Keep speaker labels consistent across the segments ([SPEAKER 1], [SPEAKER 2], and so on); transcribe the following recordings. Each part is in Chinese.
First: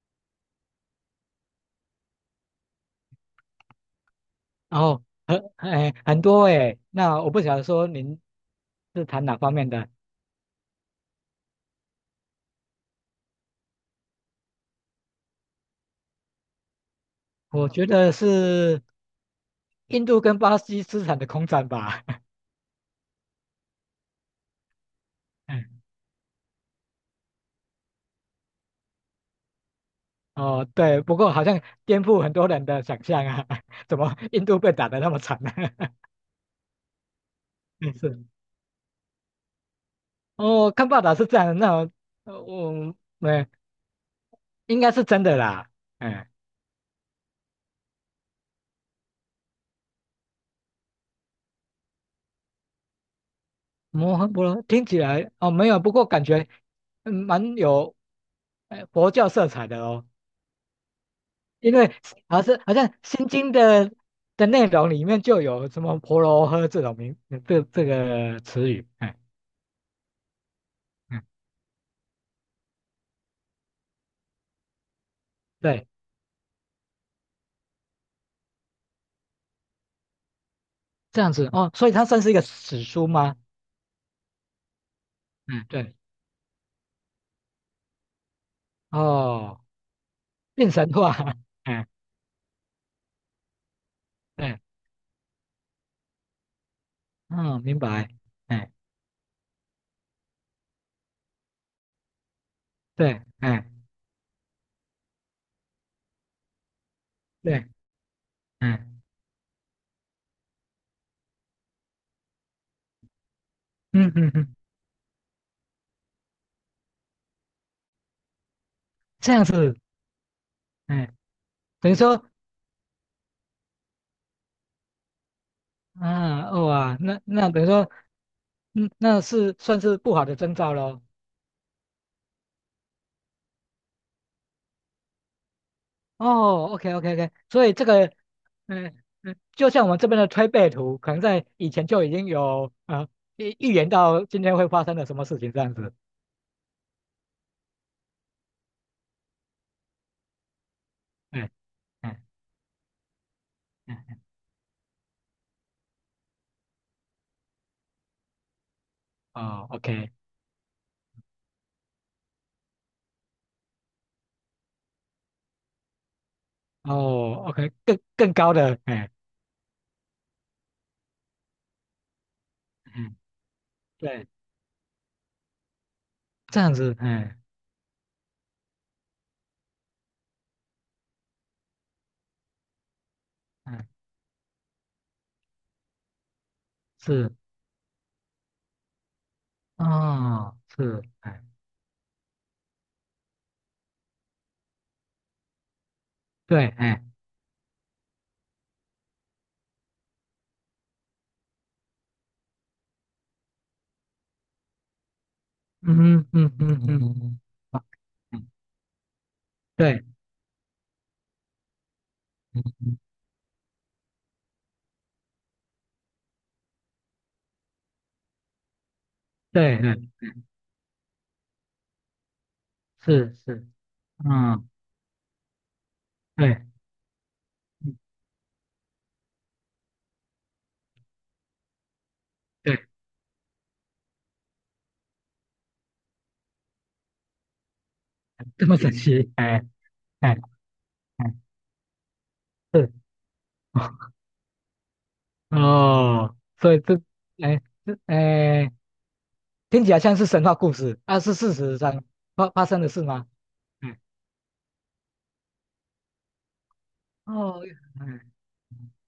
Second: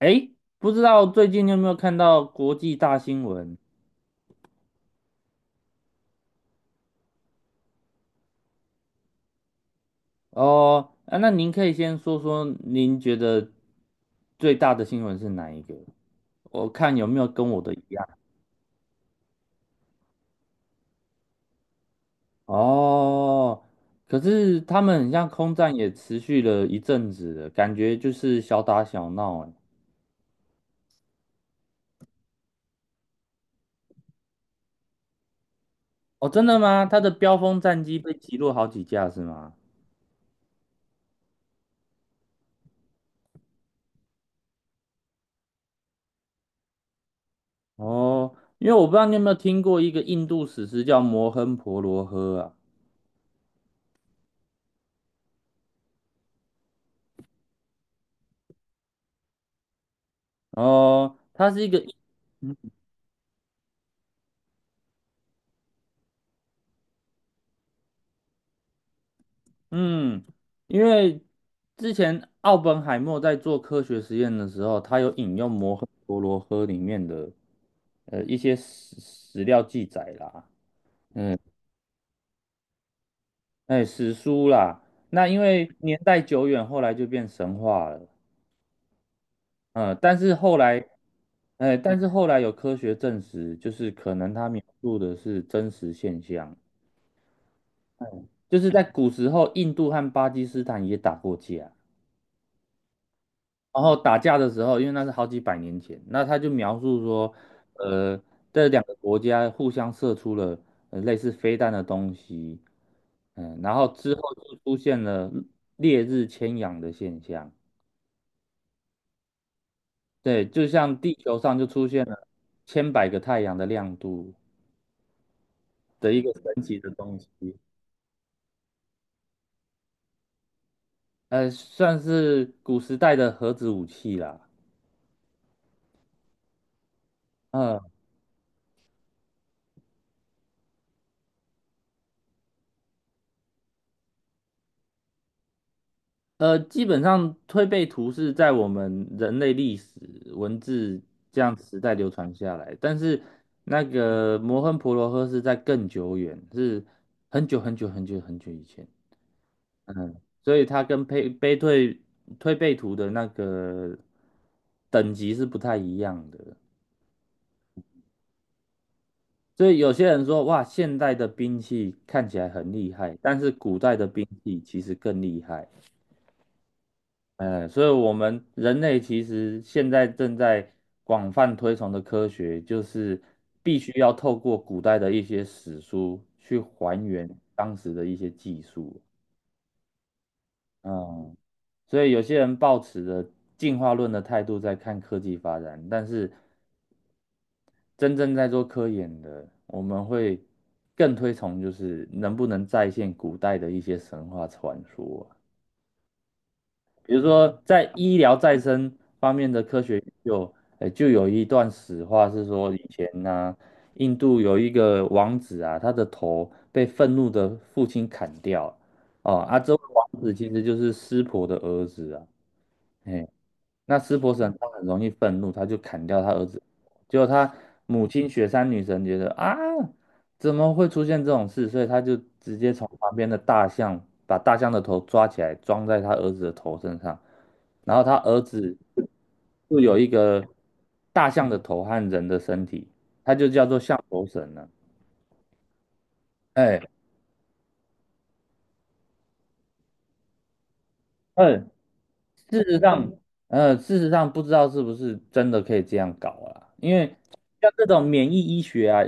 [SPEAKER 1] 哎，不知道最近你有没有看到国际大新闻？
[SPEAKER 2] 然后很很多哎，那我不晓得说您是谈哪方面的。
[SPEAKER 1] 哦，啊，那您可以先说说您觉得最大的新闻是哪一个？我看有没有跟我
[SPEAKER 2] 我
[SPEAKER 1] 的一
[SPEAKER 2] 觉得
[SPEAKER 1] 样。
[SPEAKER 2] 是印度跟巴西资产的空战吧。
[SPEAKER 1] 哦，可是他们很像空战
[SPEAKER 2] 嗯
[SPEAKER 1] 也持续了一阵子了，感觉就是小打小闹哎。
[SPEAKER 2] 哦，对，不过好像颠覆很多人的想象啊，怎么印度被打得那么惨呢？
[SPEAKER 1] 哦，真的吗？他的标风 战
[SPEAKER 2] 嗯
[SPEAKER 1] 机被
[SPEAKER 2] 是，
[SPEAKER 1] 击落好几架是吗？
[SPEAKER 2] 哦，看报道是这样的。那我我没应该是真的啦，哎，
[SPEAKER 1] 哦，因为我不知道你有没有听过一个印度史诗叫《摩亨婆罗河》啊。
[SPEAKER 2] 摩诃婆罗听起来哦没有，不过感觉嗯蛮有佛教色彩的哦。
[SPEAKER 1] 哦，它是一
[SPEAKER 2] 因
[SPEAKER 1] 个。
[SPEAKER 2] 为好像《心经》的内容里面就有什么婆罗诃这种名这个词语，哎
[SPEAKER 1] 嗯，因
[SPEAKER 2] 嗯，
[SPEAKER 1] 为之前奥本海默在做科学实验的时候，他有引用摩诃
[SPEAKER 2] 对，
[SPEAKER 1] 婆罗诃里面的一些史料记载啦，
[SPEAKER 2] 这样
[SPEAKER 1] 嗯，
[SPEAKER 2] 子哦，所以它算是一个史书吗？
[SPEAKER 1] 哎，史书啦。那因
[SPEAKER 2] 嗯，
[SPEAKER 1] 为
[SPEAKER 2] 对，
[SPEAKER 1] 年代久远，后来就变神话了。
[SPEAKER 2] 哦，
[SPEAKER 1] 嗯，但是后
[SPEAKER 2] 变
[SPEAKER 1] 来，
[SPEAKER 2] 神话，
[SPEAKER 1] 哎，
[SPEAKER 2] 嗯，
[SPEAKER 1] 但是后来有科学证实，就是可能他
[SPEAKER 2] 对，
[SPEAKER 1] 描述的是真实现象，
[SPEAKER 2] 嗯，明白，
[SPEAKER 1] 就是
[SPEAKER 2] 哎，
[SPEAKER 1] 在古时候，印度和巴基斯坦也打过架。
[SPEAKER 2] 对，哎，
[SPEAKER 1] 然后打架的时候，因为那是好几百年前，那他就描述说，
[SPEAKER 2] 对，
[SPEAKER 1] 呃，这两个
[SPEAKER 2] 嗯
[SPEAKER 1] 国家互相射出了类似飞弹的东西，嗯，然后
[SPEAKER 2] 嗯
[SPEAKER 1] 之后
[SPEAKER 2] 嗯嗯，
[SPEAKER 1] 就出现了烈日千阳的现象，
[SPEAKER 2] 这样子，
[SPEAKER 1] 对，就像
[SPEAKER 2] 哎，
[SPEAKER 1] 地球上就出
[SPEAKER 2] 等于
[SPEAKER 1] 现
[SPEAKER 2] 说，
[SPEAKER 1] 了千百个太阳的亮度的一个
[SPEAKER 2] 啊，
[SPEAKER 1] 神
[SPEAKER 2] 哦
[SPEAKER 1] 奇的
[SPEAKER 2] 啊，
[SPEAKER 1] 东
[SPEAKER 2] 那
[SPEAKER 1] 西，
[SPEAKER 2] 等于说，嗯，那是算是不好的征兆喽。
[SPEAKER 1] 算是古时代的核子武器啦。
[SPEAKER 2] 哦，OK OK OK,所以
[SPEAKER 1] 嗯。
[SPEAKER 2] 这个嗯嗯，就像我们这边的推背图，可能在以前就已经有啊预言到今天会发生的什么事情这样子。
[SPEAKER 1] 基本上推背图是在我们人类历史文字这
[SPEAKER 2] 哎
[SPEAKER 1] 样时代流
[SPEAKER 2] 哎
[SPEAKER 1] 传下来，但是那
[SPEAKER 2] 哎，
[SPEAKER 1] 个摩亨婆罗河是在更久远，是很久很久很久很久以前，
[SPEAKER 2] 哦，OK,
[SPEAKER 1] 所以它跟配背对推背图的那个等级是不太一样的。
[SPEAKER 2] 哦，OK,更高的，哎，
[SPEAKER 1] 所以有些人说，哇，现代的兵器看起来很厉害，
[SPEAKER 2] 嗯，
[SPEAKER 1] 但是古代的兵
[SPEAKER 2] 对，
[SPEAKER 1] 器其实更厉害。
[SPEAKER 2] 这样子，哎
[SPEAKER 1] 嗯，所以我们人类其实现在正在广泛推崇的科学，就是必
[SPEAKER 2] 嗯，
[SPEAKER 1] 须要透过古代的一些史书去还原
[SPEAKER 2] 是，
[SPEAKER 1] 当时的一些技术。
[SPEAKER 2] 哦，是，
[SPEAKER 1] 嗯，
[SPEAKER 2] 哎，
[SPEAKER 1] 所以有些人抱持着进化论的态度在看科技发展，但是
[SPEAKER 2] 对，哎，
[SPEAKER 1] 真正在做科研的，我们会更推崇就是能不能再现古代的一些神话传说啊。
[SPEAKER 2] 嗯嗯嗯嗯
[SPEAKER 1] 比如
[SPEAKER 2] 嗯，
[SPEAKER 1] 说
[SPEAKER 2] 好
[SPEAKER 1] 在医疗
[SPEAKER 2] 嗯
[SPEAKER 1] 再生方面的科学
[SPEAKER 2] 对，
[SPEAKER 1] 研究，就有一段史话是
[SPEAKER 2] 嗯
[SPEAKER 1] 说，以
[SPEAKER 2] 嗯
[SPEAKER 1] 前呢、印度有一个王子啊，他的头被愤怒的父亲砍掉，哦，啊，这
[SPEAKER 2] 对
[SPEAKER 1] 位
[SPEAKER 2] 对，
[SPEAKER 1] 王子其实就是湿婆的儿子啊，哎、
[SPEAKER 2] 是是，
[SPEAKER 1] 那湿婆神他
[SPEAKER 2] 嗯，
[SPEAKER 1] 很容易愤怒，他就砍掉他儿子。
[SPEAKER 2] 对
[SPEAKER 1] 结果他
[SPEAKER 2] 嗯
[SPEAKER 1] 母亲雪山女神觉得啊，怎么会出现这种事？所以他就直接
[SPEAKER 2] 对，
[SPEAKER 1] 从旁边的大象把大象的头抓起来，装在他儿子的头身上。然后他儿
[SPEAKER 2] 这
[SPEAKER 1] 子
[SPEAKER 2] 么神奇，哎
[SPEAKER 1] 就有一
[SPEAKER 2] 哎
[SPEAKER 1] 个大
[SPEAKER 2] 哎，
[SPEAKER 1] 象的头和人的身体，
[SPEAKER 2] 是。
[SPEAKER 1] 他就叫做象 头神了。
[SPEAKER 2] 哦，所
[SPEAKER 1] 哎，
[SPEAKER 2] 以这，哎，这，哎，听起来像是神话故事，啊，是事
[SPEAKER 1] 嗯。
[SPEAKER 2] 实上发
[SPEAKER 1] 事
[SPEAKER 2] 发
[SPEAKER 1] 实
[SPEAKER 2] 生的事
[SPEAKER 1] 上，
[SPEAKER 2] 吗？
[SPEAKER 1] 事
[SPEAKER 2] 哎，
[SPEAKER 1] 实上不知道是不是真的可以这样搞啦，因为
[SPEAKER 2] 哦，
[SPEAKER 1] 像这种
[SPEAKER 2] 哎，
[SPEAKER 1] 免疫医学啊，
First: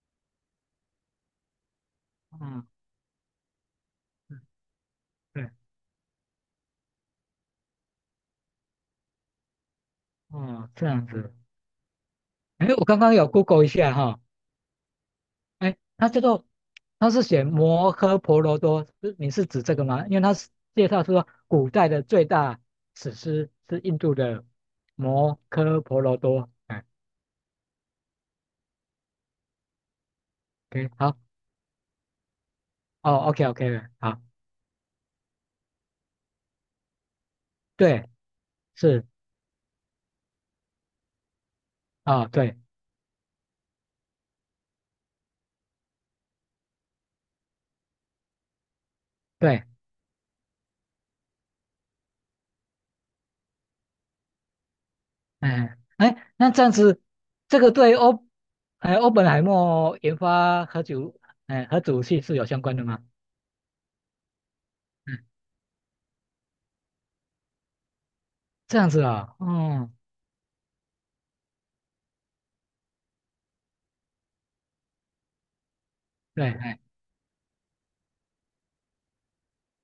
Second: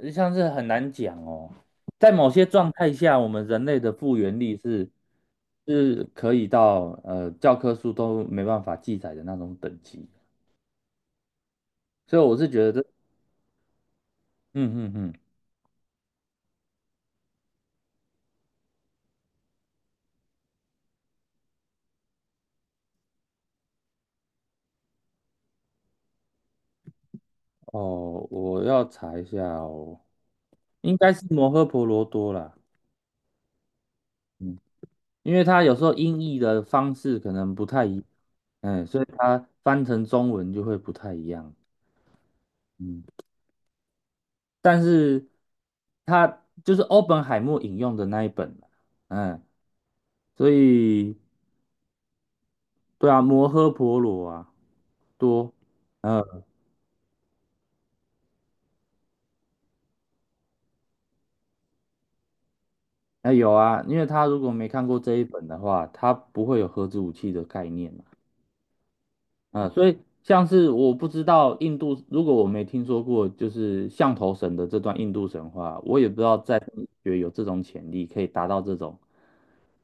[SPEAKER 1] 像是很难讲哦。在某些
[SPEAKER 2] 嗯，
[SPEAKER 1] 状态下，我们人类的复原
[SPEAKER 2] 嗯
[SPEAKER 1] 力是
[SPEAKER 2] 对，
[SPEAKER 1] 是可以到教科书都没办法记载的那种等级，
[SPEAKER 2] 哦，这样子，
[SPEAKER 1] 所以我是
[SPEAKER 2] 哎，
[SPEAKER 1] 觉得
[SPEAKER 2] 我
[SPEAKER 1] 这，
[SPEAKER 2] 刚刚有 Google 一下哈，
[SPEAKER 1] 嗯嗯嗯，
[SPEAKER 2] 哎，它叫做，它是写摩诃婆罗多，是你是指这个吗？因为它是介绍说古代的最大史诗是印度的摩诃婆罗多，哎
[SPEAKER 1] 哦，我要查一下哦，
[SPEAKER 2] ，OK,
[SPEAKER 1] 应该
[SPEAKER 2] 好，
[SPEAKER 1] 是摩诃婆罗多啦。
[SPEAKER 2] 哦OK，OK，好，
[SPEAKER 1] 嗯因为它有时候音译的方式可能不太一，
[SPEAKER 2] 对，
[SPEAKER 1] 嗯，所以
[SPEAKER 2] 是，
[SPEAKER 1] 它翻成中文就会不太一样，
[SPEAKER 2] 啊，对。
[SPEAKER 1] 嗯，但是它就是欧本海默引用的那一本，嗯，
[SPEAKER 2] 对，
[SPEAKER 1] 所以对啊，摩诃婆罗啊，多，
[SPEAKER 2] 哎哎，
[SPEAKER 1] 嗯，
[SPEAKER 2] 那这样子，这个对欧，哎，欧本海默研发核主，哎，核武器是有相关的吗？
[SPEAKER 1] 那有啊，因为他如果没看过这
[SPEAKER 2] 嗯，
[SPEAKER 1] 一本的话，他不会有核子武器的概念，
[SPEAKER 2] 这样子啊、嗯，
[SPEAKER 1] 啊，所
[SPEAKER 2] 哦，
[SPEAKER 1] 以像是我不知道印度，如果我没听说过，就是象头神的这段印度神话，我也不知道
[SPEAKER 2] 对，
[SPEAKER 1] 在
[SPEAKER 2] 哎，
[SPEAKER 1] 医学有这种潜力，可以达到这种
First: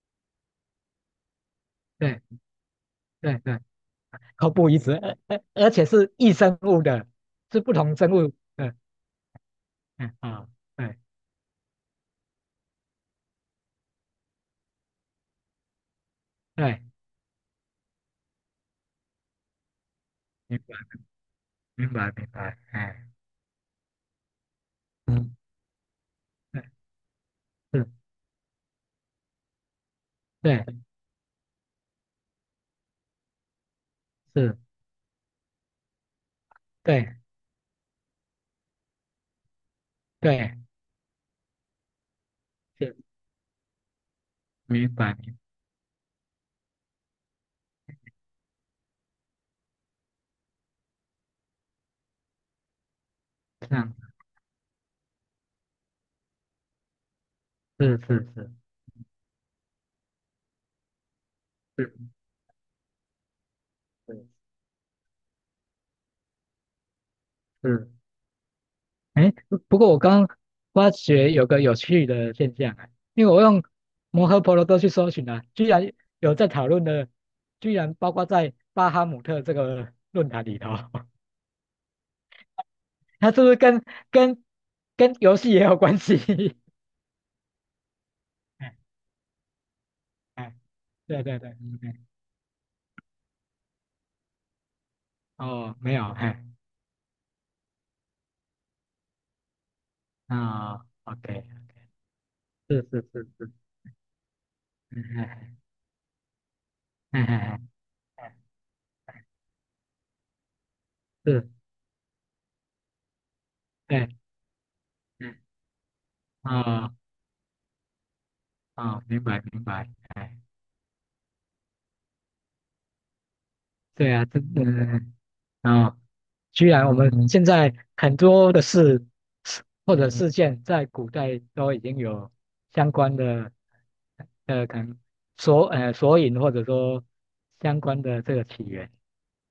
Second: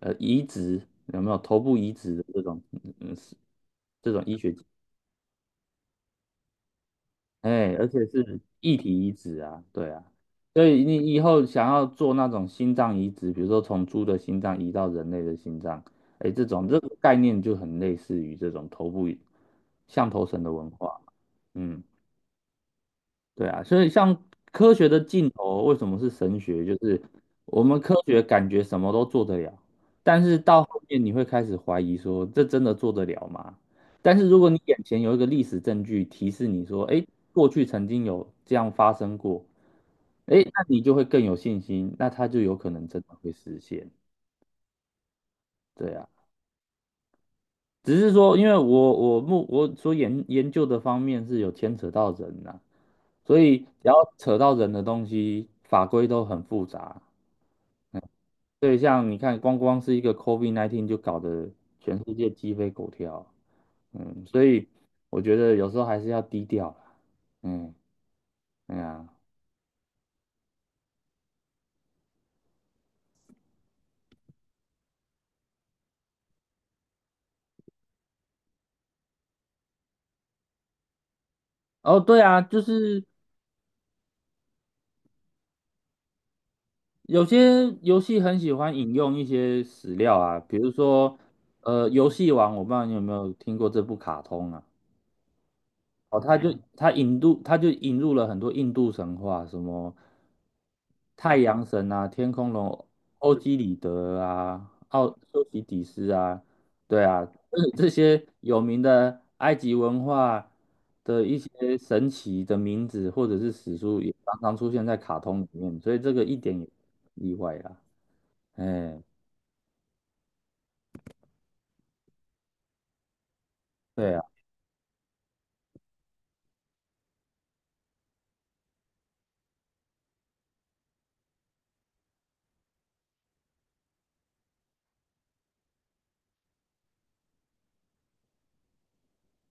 [SPEAKER 1] 呃移植有没有头部移植的
[SPEAKER 2] 对
[SPEAKER 1] 这种嗯
[SPEAKER 2] 对对，
[SPEAKER 1] 这种医
[SPEAKER 2] 口
[SPEAKER 1] 学，
[SPEAKER 2] 不一致，而且是异生物的，是不
[SPEAKER 1] 哎，而
[SPEAKER 2] 同
[SPEAKER 1] 且
[SPEAKER 2] 生物
[SPEAKER 1] 是
[SPEAKER 2] 的，
[SPEAKER 1] 异体移植啊，对啊，
[SPEAKER 2] 嗯啊、
[SPEAKER 1] 所以你
[SPEAKER 2] 对
[SPEAKER 1] 以后想要做那种心脏移植，比如说从猪的心脏移到人类的心脏，哎，这种这
[SPEAKER 2] 对，
[SPEAKER 1] 个概念就很类似于这种头部象头神的
[SPEAKER 2] 明
[SPEAKER 1] 文
[SPEAKER 2] 白
[SPEAKER 1] 化，嗯。
[SPEAKER 2] 明白明白，哎，
[SPEAKER 1] 对啊，所以像科学的尽
[SPEAKER 2] 嗯，
[SPEAKER 1] 头为什么是神
[SPEAKER 2] 对
[SPEAKER 1] 学？就是我们
[SPEAKER 2] 是，
[SPEAKER 1] 科学感觉什么都做得了，但是到
[SPEAKER 2] 对
[SPEAKER 1] 后面你会开始怀疑说，这真的做得了吗？但是如果
[SPEAKER 2] 是，
[SPEAKER 1] 你眼前有一个历史证据提示你说，哎，
[SPEAKER 2] 对
[SPEAKER 1] 过去曾经有这样发生过，哎，
[SPEAKER 2] 对
[SPEAKER 1] 那你就会更有信心，那它就有可能
[SPEAKER 2] 是，
[SPEAKER 1] 真的会实现。
[SPEAKER 2] 明白明
[SPEAKER 1] 对啊，只是说，因为我所研究的方面是有牵扯到人呐、所以只
[SPEAKER 2] 白，这样
[SPEAKER 1] 要
[SPEAKER 2] 子，
[SPEAKER 1] 扯到人的东西，法规都很复杂。
[SPEAKER 2] 是是是
[SPEAKER 1] 所以像你看，光光是一个 COVID-19 就搞得全
[SPEAKER 2] 是
[SPEAKER 1] 世界鸡飞狗跳，嗯，
[SPEAKER 2] 是。
[SPEAKER 1] 所以我觉得有时候还是要低调啦嗯，
[SPEAKER 2] 是
[SPEAKER 1] 对啊，
[SPEAKER 2] 哎，不过我刚发觉有个有趣的现象啊，因为我用摩诃婆罗多去搜寻啊，居然有在讨论的，居然包括在巴哈姆特这个论坛里头，
[SPEAKER 1] 哦，对啊，就是
[SPEAKER 2] 它是不是跟跟游戏也有关系？
[SPEAKER 1] 有些游戏很喜
[SPEAKER 2] 哎
[SPEAKER 1] 欢引用一些史料啊，
[SPEAKER 2] 哎，
[SPEAKER 1] 比如说，
[SPEAKER 2] 对对对，嗯嗯
[SPEAKER 1] 游戏王，我不知道你有没有听过这部卡通啊。
[SPEAKER 2] 哦，没有，
[SPEAKER 1] 哦，他
[SPEAKER 2] 哎，
[SPEAKER 1] 就他引入他就引入了很多印度神话，什么
[SPEAKER 2] 啊
[SPEAKER 1] 太
[SPEAKER 2] ，OK,
[SPEAKER 1] 阳神啊、天空龙、
[SPEAKER 2] 是是是
[SPEAKER 1] 欧
[SPEAKER 2] 是，
[SPEAKER 1] 几里得啊、奥
[SPEAKER 2] 嗯
[SPEAKER 1] 修
[SPEAKER 2] 哎
[SPEAKER 1] 西底斯啊，对
[SPEAKER 2] 哎
[SPEAKER 1] 啊，就
[SPEAKER 2] 哎
[SPEAKER 1] 是这些
[SPEAKER 2] 哎，
[SPEAKER 1] 有名
[SPEAKER 2] 哎
[SPEAKER 1] 的
[SPEAKER 2] 哎
[SPEAKER 1] 埃及文化的一
[SPEAKER 2] 是，
[SPEAKER 1] 些神奇的名字或者是史书，
[SPEAKER 2] 对，
[SPEAKER 1] 也常常出现在卡
[SPEAKER 2] 嗯，
[SPEAKER 1] 通里面，所以这个一点也
[SPEAKER 2] 哦
[SPEAKER 1] 不意外啦。哎，
[SPEAKER 2] 哦，明白明白，哎，对
[SPEAKER 1] 对啊。
[SPEAKER 2] 啊，这嗯。啊，居然我们嗯现在很多的事或者事件，在古代都已经有相关的呃，可能索索引或者说相关的这个起源。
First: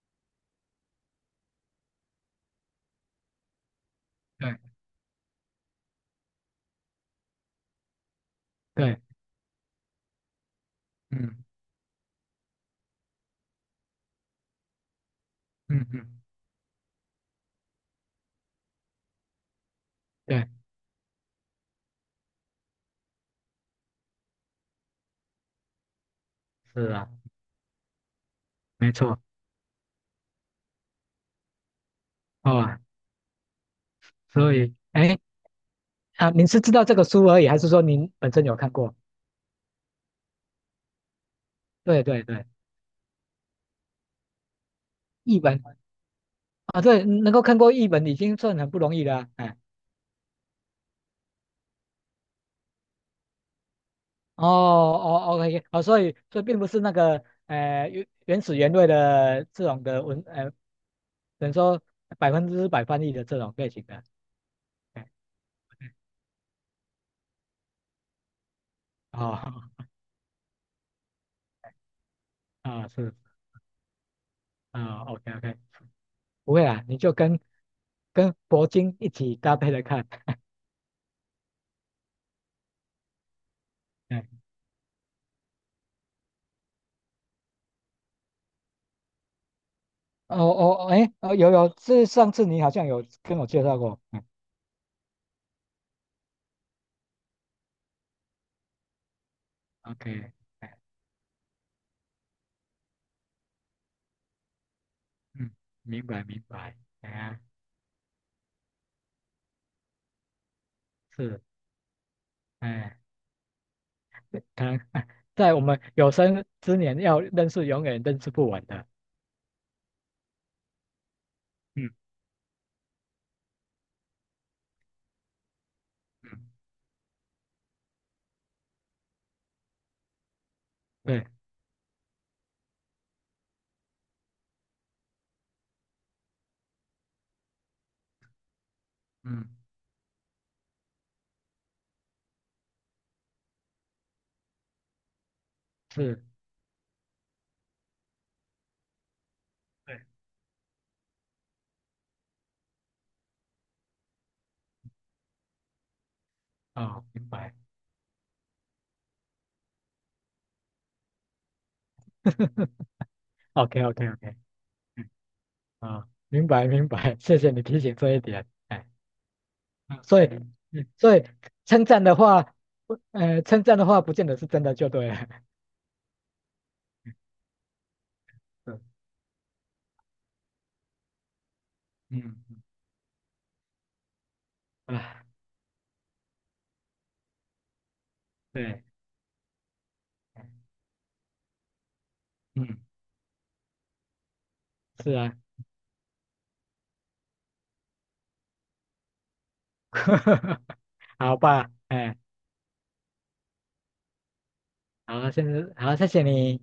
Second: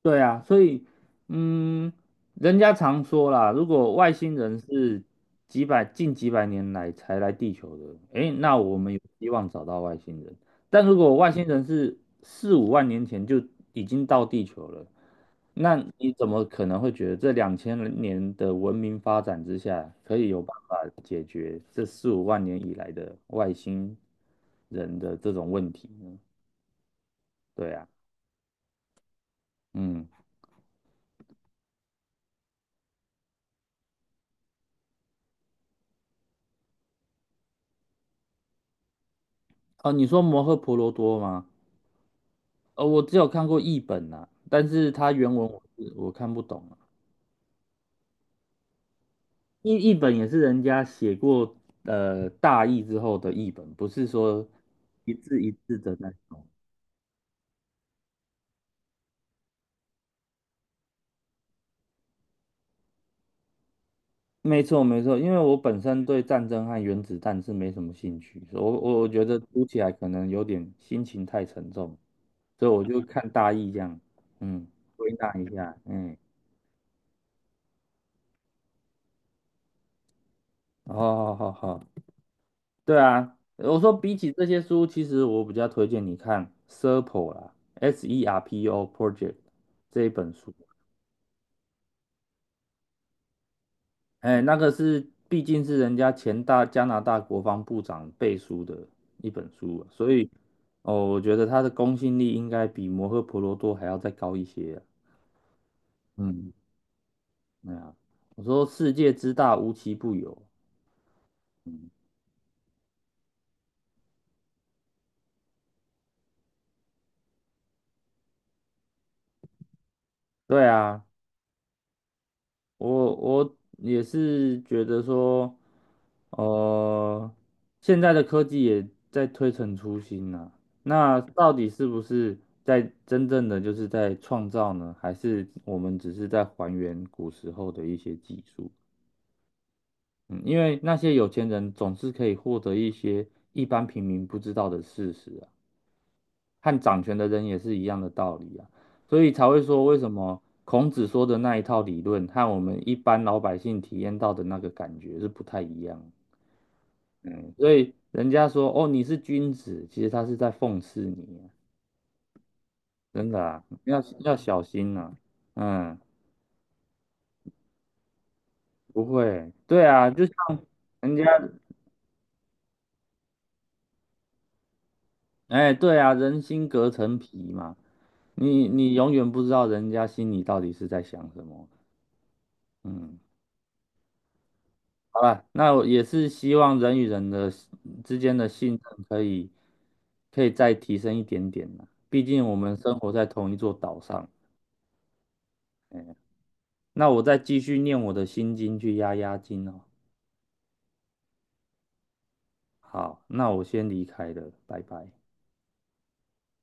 [SPEAKER 1] 对啊，所以，嗯，人家常说啦，如果外星人
[SPEAKER 2] 对
[SPEAKER 1] 是几百近几百年来才来地球的，诶，那我们有
[SPEAKER 2] 对，
[SPEAKER 1] 希望找到外星人。但如果外
[SPEAKER 2] 嗯
[SPEAKER 1] 星人是四五万年前就已经到地球了，那
[SPEAKER 2] 嗯
[SPEAKER 1] 你
[SPEAKER 2] 嗯，
[SPEAKER 1] 怎么可能会觉得这2000年的文明发展之下，可以有
[SPEAKER 2] 对，
[SPEAKER 1] 办法解决这四五万年以来的外星人的这种问题呢？
[SPEAKER 2] 是啊，
[SPEAKER 1] 对啊，
[SPEAKER 2] 没错
[SPEAKER 1] 嗯，
[SPEAKER 2] 哦。所以，哎啊，您是知道这个书而已，还是说您本身有看过？
[SPEAKER 1] 哦，你说摩诃婆罗多吗？
[SPEAKER 2] 对对对，
[SPEAKER 1] 我只有看过译本呐、但是它原
[SPEAKER 2] 译
[SPEAKER 1] 文我
[SPEAKER 2] 本
[SPEAKER 1] 是我看不懂啊。
[SPEAKER 2] 啊，对，能够看过译本已经算很不容易了啊。哎
[SPEAKER 1] 译本也是人家写过大意之后的译本，不是
[SPEAKER 2] 哦
[SPEAKER 1] 说一
[SPEAKER 2] 哦
[SPEAKER 1] 字一
[SPEAKER 2] ，OK,
[SPEAKER 1] 字
[SPEAKER 2] 哦，
[SPEAKER 1] 的
[SPEAKER 2] 所
[SPEAKER 1] 那
[SPEAKER 2] 以所
[SPEAKER 1] 种。
[SPEAKER 2] 以并不是那个原始原味的这种的文，等于说百分之百翻译的这种类型的，
[SPEAKER 1] 没错没
[SPEAKER 2] 哎，
[SPEAKER 1] 错，因为我本身对战争和原子弹是没什么兴趣，所以我觉得读起
[SPEAKER 2] 哦
[SPEAKER 1] 来可能有点心情太沉重，所以我
[SPEAKER 2] 啊
[SPEAKER 1] 就
[SPEAKER 2] 是
[SPEAKER 1] 看大意这样，嗯，
[SPEAKER 2] 啊
[SPEAKER 1] 归
[SPEAKER 2] ，OK
[SPEAKER 1] 纳一
[SPEAKER 2] OK,
[SPEAKER 1] 下，嗯，
[SPEAKER 2] 不会啊，你就跟铂金一起搭配着看，
[SPEAKER 1] 哦好好好好，对啊，我说比
[SPEAKER 2] 哎，
[SPEAKER 1] 起这些书，其实我比较推荐你看《Serpo》啦，《SERPO. Project》这一本
[SPEAKER 2] 哦
[SPEAKER 1] 书。
[SPEAKER 2] 哦哎哦有有，是上次你好像有跟我介绍过，嗯
[SPEAKER 1] 哎，那个是毕竟是人家前大加拿大国防部长背书的一本书啊所以
[SPEAKER 2] ，OK,哎
[SPEAKER 1] 哦，我觉得他的公信力应该比《摩诃婆罗多》还要再高一些啊
[SPEAKER 2] 嗯，明白明
[SPEAKER 1] 嗯，
[SPEAKER 2] 白，哎呀
[SPEAKER 1] 对啊，我说世界之大，无奇不有。
[SPEAKER 2] 是，
[SPEAKER 1] 嗯，
[SPEAKER 2] 哎，看 在我们有生之年要认识永远认识不完的。
[SPEAKER 1] 对啊。
[SPEAKER 2] 嗯
[SPEAKER 1] 我也是觉得说，
[SPEAKER 2] 嗯，
[SPEAKER 1] 呃，现在的科技也在推陈出新呐、那
[SPEAKER 2] 对，
[SPEAKER 1] 到底是不是在真正的就是在创造呢？还是我们只是在还原古时候的一些技术？
[SPEAKER 2] 嗯
[SPEAKER 1] 嗯，因为那些有钱人总是可以获得一些一般平民不知道的事实啊。
[SPEAKER 2] 是，
[SPEAKER 1] 和掌权的人也是一样的道理啊，所以才会说为
[SPEAKER 2] 对，
[SPEAKER 1] 什么孔子说的那一套理论和我们一般老百姓体验到的那个感觉是不太一样。
[SPEAKER 2] 啊，明
[SPEAKER 1] 嗯，
[SPEAKER 2] 白
[SPEAKER 1] 所以人家说哦你是君子，其实他是在讽刺你啊 真的啊，
[SPEAKER 2] ，OK OK
[SPEAKER 1] 要
[SPEAKER 2] OK,
[SPEAKER 1] 要小 心
[SPEAKER 2] 嗯
[SPEAKER 1] 啊。嗯，
[SPEAKER 2] 啊，明白明白，谢谢你提醒这一点，哎，
[SPEAKER 1] 不会，对
[SPEAKER 2] 嗯
[SPEAKER 1] 啊，
[SPEAKER 2] 所
[SPEAKER 1] 就
[SPEAKER 2] 以
[SPEAKER 1] 像
[SPEAKER 2] 嗯
[SPEAKER 1] 人
[SPEAKER 2] 所
[SPEAKER 1] 家，
[SPEAKER 2] 以称赞的话，不呃，称赞的话不见得是真的就对了，
[SPEAKER 1] 哎，对啊，人心隔层皮嘛，你
[SPEAKER 2] 嗯
[SPEAKER 1] 你永远不知道人家心里到底是在想什么。
[SPEAKER 2] 嗯嗯
[SPEAKER 1] 嗯。好
[SPEAKER 2] 啊，
[SPEAKER 1] 了，那我也是希望人与人的之间的信
[SPEAKER 2] 对，
[SPEAKER 1] 任可以再提升一点点啦。毕竟我们
[SPEAKER 2] 嗯
[SPEAKER 1] 生活在同一座岛上。
[SPEAKER 2] 是啊，
[SPEAKER 1] 那我再继续念我的心经去压压惊哦。
[SPEAKER 2] 好吧，哎，
[SPEAKER 1] 好，那我先离开了，拜拜。
[SPEAKER 2] 好，现在好，谢谢你。